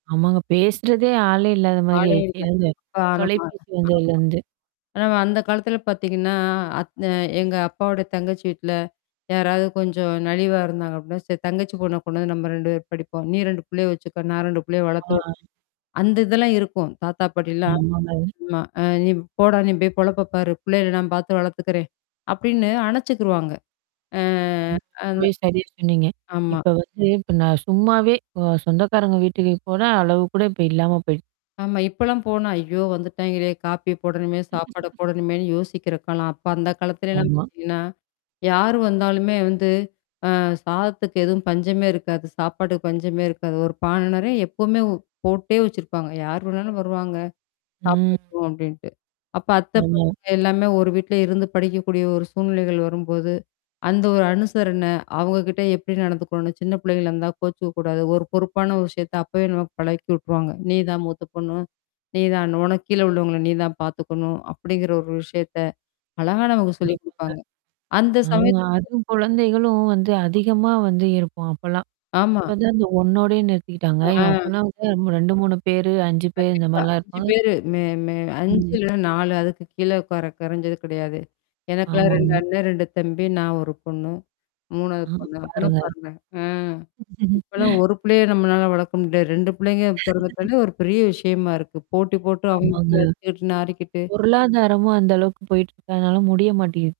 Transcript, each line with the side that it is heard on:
right: ஆமாங்க. பேசுறதே ஆளே இல்லாதமாரி
left: ஆளே
right: ஆயிருச்சு.
left: இல்ல.
right: இந்த
left: ப நம்ம. ஆமா.
right: தொலைபேசி வந்ததுலருந்து.
left: ஆனா அந்த காலத்துல பாத்தீங்கன்னா, அத் அ எங்க அப்பாாவோட தங்கச்சி வீட்ல, யாராவது கொஞ்சம் நலிவா இருந்தாங்க அப்பிடின்னா, சரி தங்கச்சி பொண்ண கொண்டு வந்து நம்ம 2 பேரும் படிப்போம். நீ 2 புள்ளைய வச்சுக்க. நான் 2 புள்ளைய வளர்த்த விட்றேன்.
right: ஆ.
left: அந்த இதெல்லாம் இருக்கும். தாத்தா பாட்டிலாம்
right: ஆமாங்க.
left: ஆமா. அ "நீ போடா! நீ போய் பொழப்ப பாரு! புள்ளைகள நான் பார்த்து வளர்த்துக்கிறேன்" அப்பிடின்னு அணைச்சுக்கிருவாங்க. ஆ அந்த
right: ரொம்பவே சரியா சொன்னீங்க.
left: ஆமா.
right: இப்ப வந்து இப்ப நான் சும்மாவே அ சொந்தக்காரங்க வீட்டுக்கு போன அளவு கூட இப்ப இல்லாம போயிட்
left: ஆமா. இப்பலாம் போனா, ஐயோ வந்துட்டாயங்களே! காப்பியப் போடணுமே, சாப்பாடப் போடணுமேன்னு யோசிக்கிற காலம். அப்ப அந்த காலத்துலலாம்
right: ஆமா.
left: பாத்தீங்கன்னா, யார் வந்தாலுமே வந்து அ சாதத்துக்கு எதுவும் பஞ்சமே இருக்காது. சாப்பாட்டுக்கு பஞ்சமே இருக்காது. ஒரு பான நிறைய எப்பவுமே போட்டே வச்சிருப்பாங்க. யார் வேணாலும் வருவாங்க.
right: ம்.
left: சாப்பிடட்டும் அப்பிடின்ட்டு. அப்ப அத்த
right: ஆமா.
left: பசங்க எல்லாமே ஒரு வீட்ல இருந்து படிக்கக்கூடிய ஒரு சூழ்நிலைகள் வரும்போது. அந்த ஒரு அனுசரன, அவுங்க கிட்ட எப்பிடி நடந்துக்கணும்னு சின்ன புள்ளைங்களா இருந்தா, கோச்சுக்கக்கூடாது. ஒரு பொறுப்பான விஷயத்த அப்பவே நமக்கு பழக்கி விட்டுருவாங்க. "நீதான் மூத்த பொண்ணு. நீதான் உனக்கு கீழே உள்ளவங்கள நீ தான் பாத்துக்கணும்" அப்பிடிங்கிற ஒரு விஷயத்த அழகா நமக்கு சொல்லிக்
right: கண்டிப்பாங்க.
left: குடுப்பாங்க. அந்த
right: ஆமா.
left: சமயத்து
right: அதுவும் குழந்தைகளும் வந்து
left: ஆமா.
right: அதிகமா வந்து இருப்போம். அப்பல்லாம்.
left: ஆமா.
right: இப்பதான் இந்த 1 ஓடையே நிறுத்திக்கிட்டாங்க.
left: ஆ.
right: எங்க, அப்பல்லாம் வந்து 2,3 பேரு 5 பேரு
left: கண்டிப்பா
right: இந்தமாரிலாம்
left: 5
right: இருப்பாங்க.
left: பேரு மே மே 5
right: ம்.
left: இல்லன்னா 4 அதுக்கு கீழ கொற கொறஞ்சது கிடையாது. எனக்கெல்லாம் 2
right: ஆமாங்க.
left: அண்ணே, 2 தம்பி, நான் ஒரு பொண்ணு, 3 வது
right: ஆ
left: பொண்ணு. அப்புட்னா
right: பாருங்க.
left: பாருங்க. ஆ. இப்பல்லாம் ஒரு பிள்ளைய நம்மளால வளர்க்க முடியாது. 2 புள்ளைங்க பிறந்துட்டாலே, ஒரு பெரிய விஷயமா இருக்கு. போட்டி போட்டு
right: ஆமாங்க.
left: அவுங்க அடிச்சுக்கிட்டு நாறிக்கிட்டு.
right: பொருளாதாரமும் அந்த அளவுக்கு போயிட்டுருக்கனால முடிய மாட்டேங்கிது.